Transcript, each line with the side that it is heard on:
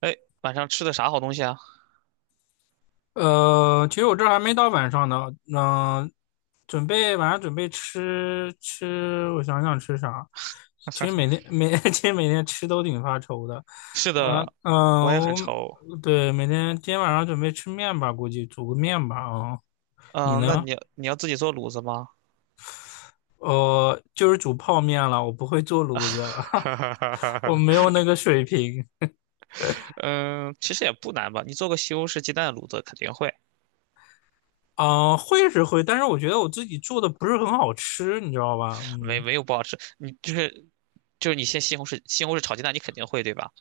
right: 哎，晚上吃的啥好东西啊？
left: 其实我这还没到晚上呢，嗯、晚上准备吃吃，我想想吃啥。其实每天每 其实每天吃都挺发愁的，
right: 是
left: 嗯、
right: 的，
left: 嗯、
right: 我也很愁。
left: 我对，今天晚上准备吃面吧，估计煮个面吧你
right: 嗯，那
left: 呢？
right: 你要自己做卤子吗？
left: 就是煮泡面了，我不会做
right: 哈
left: 炉子了，
right: 哈哈哈
left: 我没有
right: 哈
left: 那个水平。
right: 嗯，其实也不难吧，你做个西红柿鸡蛋卤子肯定会，
left: 嗯、会是会，但是我觉得我自己做的不是很好吃，你知道吧？
right: 没
left: 嗯
right: 没有不好吃。你你先西红柿炒鸡蛋，你肯定会对吧？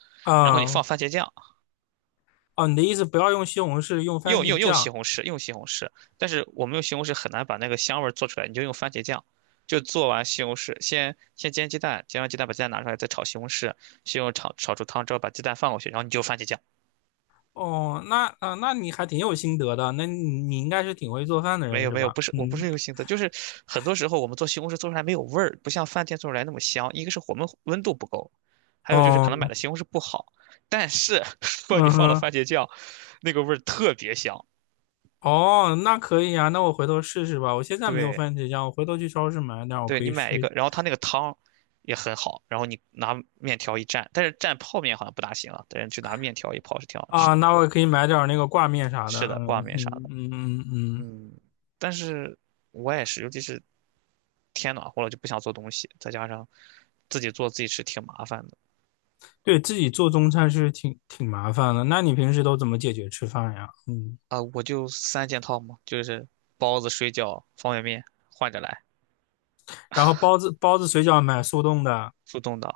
right: 然后你放
left: 啊。
right: 番茄酱。
left: 哦，你的意思不要用西红柿，用番
right: 用
left: 茄
right: 用用西
left: 酱。
right: 红柿，用西红柿，但是我们用西红柿很难把那个香味儿做出来，你就用番茄酱，就做完西红柿，先煎鸡蛋，煎完鸡蛋把鸡蛋拿出来，再炒西红柿，西红柿炒出汤之后把鸡蛋放过去，然后你就番茄酱。
left: 哦，那你还挺有心得的，那你应该是挺会做饭的
right: 没
left: 人
right: 有
left: 是
right: 没有，
left: 吧？
right: 不是我不
left: 嗯，
right: 是用心思，就是很多时候我们做西红柿做出来没有味儿，不像饭店做出来那么香。一个是我们温度不够，还有就是可能买
left: 哦，
right: 的西红柿不好，但是 如果你
left: 嗯
right: 放了
left: 哼，
right: 番茄酱，那个味儿特别香。
left: 哦，那可以啊，那我回头试试吧。我现在没有
right: 对，
left: 番茄酱，我回头去超市买点儿，我
right: 对
left: 可
right: 你
left: 以
right: 买一
left: 试
right: 个，
left: 一。
right: 然后它那个汤也很好，然后你拿面条一蘸，但是蘸泡面好像不大行啊，但是就拿面条一泡是挺好吃
left: 啊，
right: 的。
left: 那我也可以买点儿那个挂面啥的。
right: 是的，
left: 嗯
right: 挂面啥
left: 嗯
right: 的，
left: 嗯嗯嗯，
right: 嗯，但是我也是，尤其是天暖和了就不想做东西，再加上自己做自己吃挺麻烦的
left: 对自己做中餐是挺麻烦的。那你平时都怎么解决吃饭呀？嗯，
right: 啊，我就三件套嘛，就是包子、水饺、方便面换着来，
left: 然后包子水饺买速冻的。
right: 速冻的，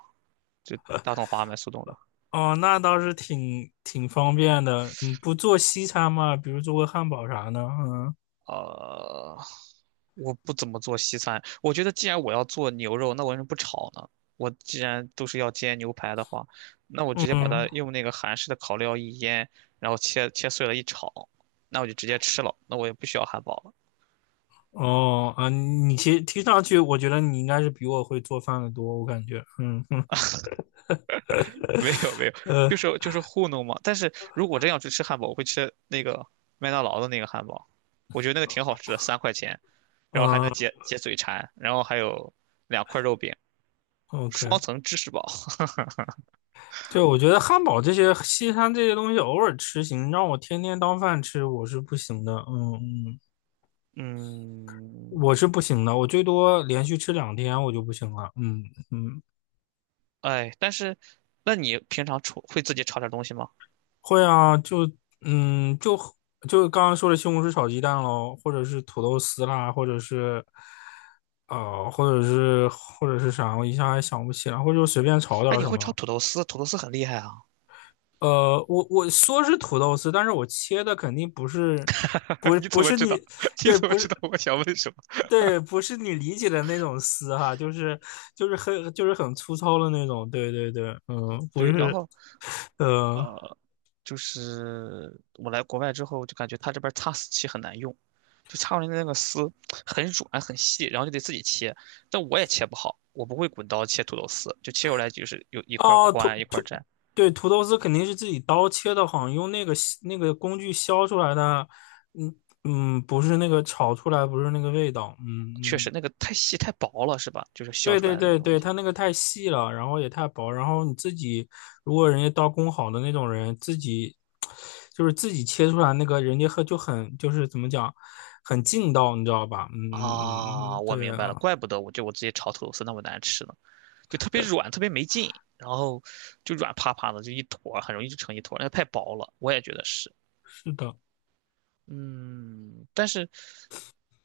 right: 就大统华买速冻的。
left: 哦，那倒是挺方便的。你不做西餐吗？比如做个汉堡啥的？嗯
right: 呃，我不怎么做西餐。我觉得既然我要做牛肉，那我为什么不炒呢？我既然都是要煎牛排的话，那我直接把它
left: 嗯，
right: 用那个韩式的烤料一腌，然后切切碎了一炒，那我就直接吃了，那我也不需要汉堡了。
left: 哦啊，你其实听上去，我觉得你应该是比我会做饭的多，我感觉。嗯嗯
right: 没有没有，就
left: 呃
right: 是就是糊弄嘛。但是如果真要去吃汉堡，我会吃那个麦当劳的那个汉堡，我觉得那个挺好吃的，3块钱，然后还能
left: 嗯
right: 解解嘴馋，然后还有2块肉饼，双
left: ，OK。
right: 层芝士堡。
left: 对，我觉得汉堡这些西餐这些东西偶尔吃行，让我天天当饭吃我是不行的。嗯嗯，我
right: 嗯，
left: 是不行的，我最多连续吃2天我就不行了。嗯嗯。
right: 哎，但是，那你平常炒会自己炒点东西吗？
left: 会啊，就嗯，就就刚刚说的西红柿炒鸡蛋喽，或者是土豆丝啦，或者是啥，我一下还想不起来，或者就随便炒点
right: 哎，
left: 儿
right: 你
left: 什
right: 会炒
left: 么。
right: 土豆丝，土豆丝很厉害啊。
left: 我说是土豆丝，但是我切的肯定不是，不 是
right: 你怎
left: 不
right: 么
left: 是
right: 知道？
left: 你，
right: 你
left: 对，
right: 怎么
left: 不
right: 知
left: 是
right: 道我想问什么？
left: 对，不是你理解的那种丝哈，就是就是很就是很粗糙的那种，对对对，嗯，不
right: 对，然
left: 是，
right: 后
left: 呃
right: 呃，就是我来国外之后，就感觉他这边儿擦丝器很难用，就擦出来的那个丝很软很细，然后就得自己切，但我也切不好，我不会滚刀切土豆丝，就切出来就是有一块儿
left: 哦，
right: 宽一块儿窄，
left: 对，土豆丝肯定是自己刀切的，好像用那个削那个工具削出来的，嗯嗯，不是那个炒出来，不是那个味道，嗯
right: 确实
left: 嗯，
right: 那个太细太薄了，是吧？就是削
left: 对
right: 出来
left: 对
right: 的那个
left: 对
right: 东
left: 对，
right: 西。
left: 它那个太细了，然后也太薄，然后你自己如果人家刀工好的那种人，自己就是自己切出来那个，人家很怎么讲，很劲道，你知道吧？嗯嗯嗯
right: 啊，
left: 嗯，
right: 我
left: 对
right: 明白了，
left: 啊，
right: 怪不得我就我直接炒土豆丝那么难吃呢，就特别软，特别没劲，然后就软趴趴的，就一坨儿很容易就成一坨儿那太薄了，我也觉得是。
left: 是的。
right: 嗯，但是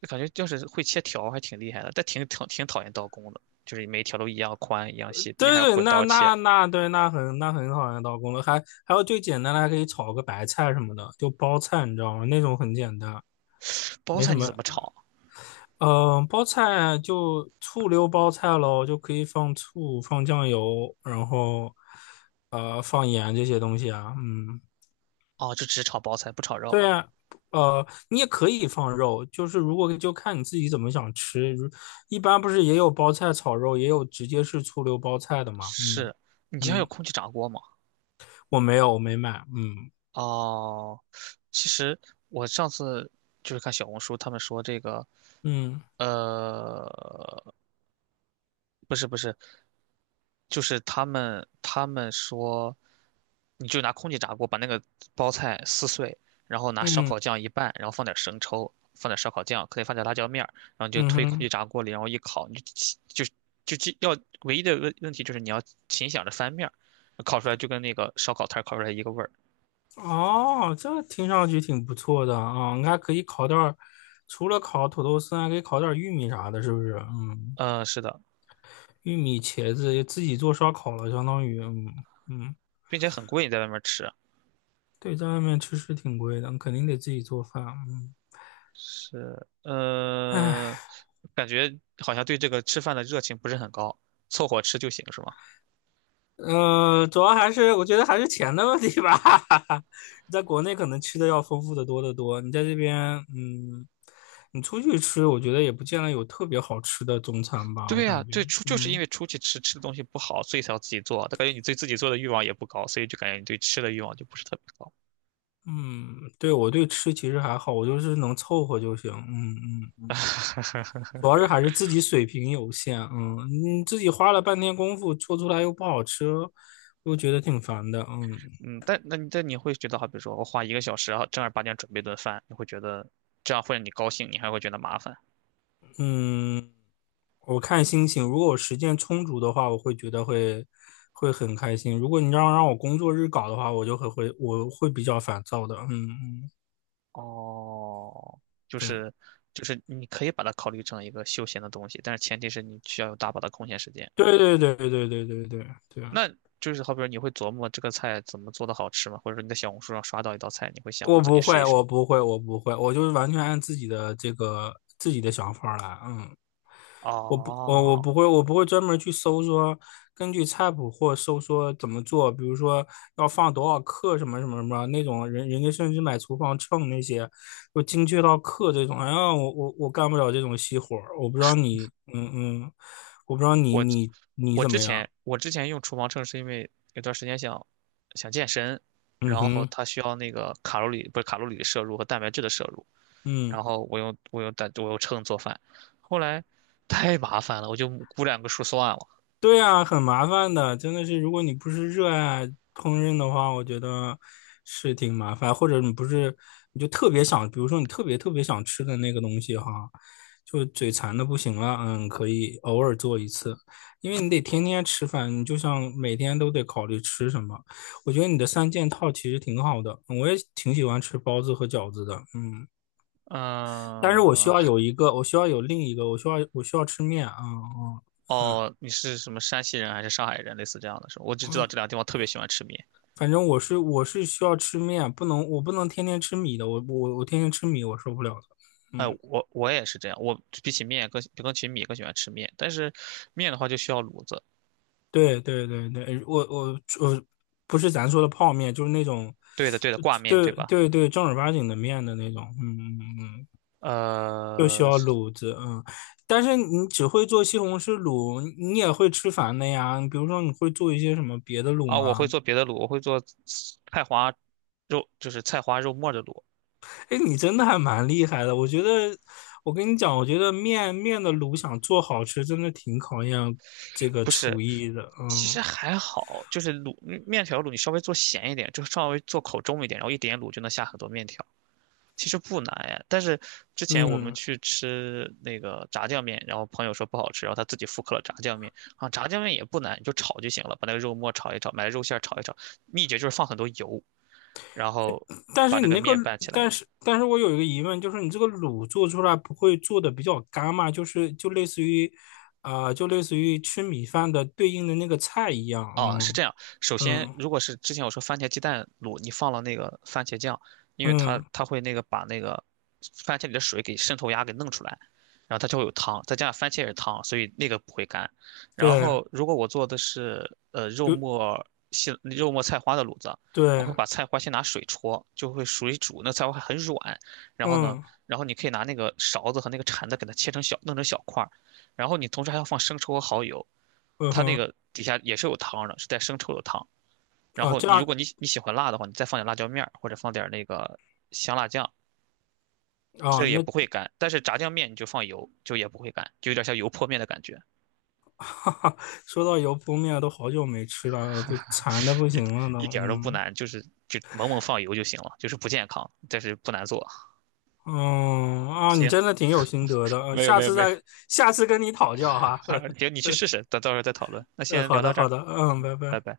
right: 就感觉就是会切条儿还挺厉害的，但挺讨厌刀工的，就是每一条都一样宽一样
left: 对
right: 细，并且还要
left: 对对，
right: 滚
left: 那
right: 刀切。
left: 那那对，那很好的刀工了，还有最简单的，还可以炒个白菜什么的，就包菜，你知道吗？那种很简单，
right: 包
left: 没
right: 菜
left: 什
right: 你怎
left: 么。
right: 么炒？
left: 嗯、包菜就醋溜包菜喽，就可以放醋、放酱油，然后放盐这些东西啊。嗯，
right: 哦，就只炒包菜不炒肉。
left: 对啊，你也可以放肉，就是如果就看你自己怎么想吃。一般不是也有包菜炒肉，也有直接是醋溜包菜的嘛。嗯
right: 是，你家有
left: 嗯。
right: 空气炸锅吗？
left: 我没有，我没买。嗯
right: 哦，其实我上次就是看小红书，他们说这个
left: 嗯
right: 呃，不是不是，就是他们说，你就拿空气炸锅把那个包菜撕碎，然后拿烧
left: 嗯
right: 烤酱一拌，然后放点生抽，放点烧烤酱，可以放点辣椒面儿，然后你就
left: 嗯
right: 推空气
left: 哼，
right: 炸锅里，然后一烤，你就起就就记要唯一的问题就是你要勤想着翻面儿，烤出来就跟那个烧烤摊儿烤出来一个味儿。
left: 哦，这听上去挺不错的啊，你可以烤点儿，除了烤土豆丝，还可以烤点儿玉米啥的，是不是？嗯，
right: 嗯、是的，
left: 玉米、茄子自己做烧烤了，相当于，嗯嗯，
right: 并且很贵，你在外面吃。
left: 对，在外面吃是挺贵的，肯定得自己做饭。嗯，
right: 是，
left: 唉。
right: 呃，感觉好像对这个吃饭的热情不是很高，凑合吃就行，是吗？
left: 嗯，主要还是我觉得还是钱的问题吧。在国内可能吃的要丰富的多得多，你在这边，嗯，你出去吃，我觉得也不见得有特别好吃的中餐吧，我
right: 对呀，
left: 感觉，
right: 对，出就是因
left: 嗯
right: 为出去吃吃的东西不好，所以才要自己做。他感觉你对自己做的欲望也不高，所以就感觉你对吃的欲望就不是特别高。
left: 嗯，对我对吃其实还好，我就是能凑合就行，嗯嗯，主要是还是自己水平有限，嗯，你自己花了半天功夫做出来又不好吃，又觉得挺烦的，嗯
right: 嗯，但那你但你会觉得，好比说我花1个小时啊，然后正儿八经准备顿饭，你会觉得这样会让你高兴，你还会觉得麻烦。
left: 嗯。我看心情，如果我时间充足的话，我会觉得会很开心。如果你让我工作日搞的话，我就会会我会比较烦躁的。嗯嗯，
right: 哦，就
left: 对
right: 是就是你可以把它考虑成一个休闲的东西，但是前提是你需要有大把的空闲时间。
left: 对对对对对对对对，对，
right: 那就是好比说你会琢磨这个菜怎么做的好吃吗？或者说你在小红书上刷到一道菜，你会想我
left: 我
right: 自己
left: 不
right: 试一
left: 会，
right: 试。
left: 我不会，我不会，我就是完全按自己的这个自己的想法来。嗯我
right: 哦，
left: 不会，我不会专门去搜说根据菜谱或搜说怎么做，比如说要放多少克什么什么什么那种人，人家甚至买厨房秤那些，就精确到克这种。哎呀，我干不了这种细活儿，我不知道你，嗯嗯，我不知道你
right: 我
left: 你你
right: 我
left: 怎
right: 之
left: 么样，
right: 前我之前用厨房秤是因为有段时间想健身，
left: 嗯
right: 然后
left: 哼，
right: 它需要那个卡路里不是卡路里的摄入和蛋白质的摄入，
left: 嗯。
right: 然后我用秤做饭，后来太麻烦了，我就估两个数算了。
left: 对啊，很麻烦的，真的是，如果你不是热爱烹饪的话，我觉得是挺麻烦，或者你不是，你就特别想，比如说你特别特别想吃的那个东西哈，就嘴馋的不行了，嗯，可以偶尔做一次，因为你得天天吃饭，你就像每天都得考虑吃什么。我觉得你的三件套其实挺好的，我也挺喜欢吃包子和饺子的，嗯，但是我需
right: 嗯，
left: 要有一个，我需要有另一个，我需要吃面啊，嗯
right: 哦，你是什么山西人还是上海人？类似这样的是吧？我只知道这两个地方特别喜欢吃面。
left: 反正我是需要吃面，不能我不能天天吃米的，我天天吃米我受不了的。
right: 哎，
left: 嗯，
right: 我也是这样，我比起面更起米更喜欢吃面，但是面的话就需要卤子。
left: 对对对对，我不是咱说的泡面，就是那种，
right: 对的，对的，
left: 就
right: 挂面
left: 对
right: 对吧？
left: 对对正儿八经的面的那种。嗯嗯嗯，就需
right: 呃，
left: 要卤子。嗯，但是你只会做西红柿卤，你也会吃烦的呀。比如说你会做一些什么别的卤
right: 啊，我会
left: 吗？
right: 做别的卤，我会做菜花肉，就是菜花肉末的卤，
left: 哎，你真的还蛮厉害的。我觉得，我跟你讲，我觉得面的卤想做好吃，真的挺考验这个
right: 不是，
left: 厨艺的。
right: 其
left: 嗯
right: 实还好，就是卤面条卤，你稍微做咸一点，就稍微做口重一点，然后一点卤就能下很多面条。其实不难哎，但是之前我们
left: 嗯，
right: 去吃那个炸酱面，然后朋友说不好吃，然后他自己复刻了炸酱面啊，炸酱面也不难，你就炒就行了，把那个肉末炒一炒，买肉馅儿炒一炒，秘诀就是放很多油，然后
left: 但
right: 把
left: 是
right: 那
left: 你
right: 个
left: 那个，
right: 面拌起来，
left: 但是但是我有一个疑问，就是你这个卤做出来不会做的比较干嘛？就是就类似于，啊、就类似于吃米饭的对应的那个菜一样。
right: 哦，是这
left: 嗯
right: 样。首先，
left: 嗯
right: 如果是之前我说番茄鸡蛋卤，你放了那个番茄酱，因为它
left: 嗯，
right: 它会那个把番茄里的水给渗透压给弄出来，然后它就会有汤，再加上番茄也是汤，所以那个不会干。然
left: 对，
right: 后，如果我做的是肉
left: 比如
right: 末肉末菜花的卤子，我会
left: 对，
right: 把菜花先拿水焯，就会水煮，那菜花还很软。然后呢，
left: 嗯
right: 然后你可以拿那个勺子和那个铲子给它切成小，弄成小块儿，然后你同时还要放生抽和蚝油，
left: 嗯
right: 它那
left: 哼，
right: 个底下也是有汤的，是带生抽的汤。然
left: 啊
right: 后
left: 这
right: 你如
left: 样
right: 果你你喜欢辣的话，你再放点辣椒面儿或者放点那个香辣酱，
left: 啊
right: 这也
left: 那
right: 不会干。但是炸酱面你就放油，就也不会干，就有点像油泼面的感觉，
left: 哈哈，说到油泼面，都好久没吃了，都馋的不行了都。
right: 一点儿都不
left: 嗯
right: 难，就是就猛猛放油就行了，就是不健康，但是不难做。
left: 嗯啊，你
right: 行，
left: 真的挺有心得的，
right: 没有没有没有，
left: 下次跟你讨教哈。
right: 行，你去试试，等到时候再讨论。那先
left: 好
right: 聊到
left: 的
right: 这
left: 好
right: 儿，
left: 的，嗯，拜
right: 拜
left: 拜。
right: 拜。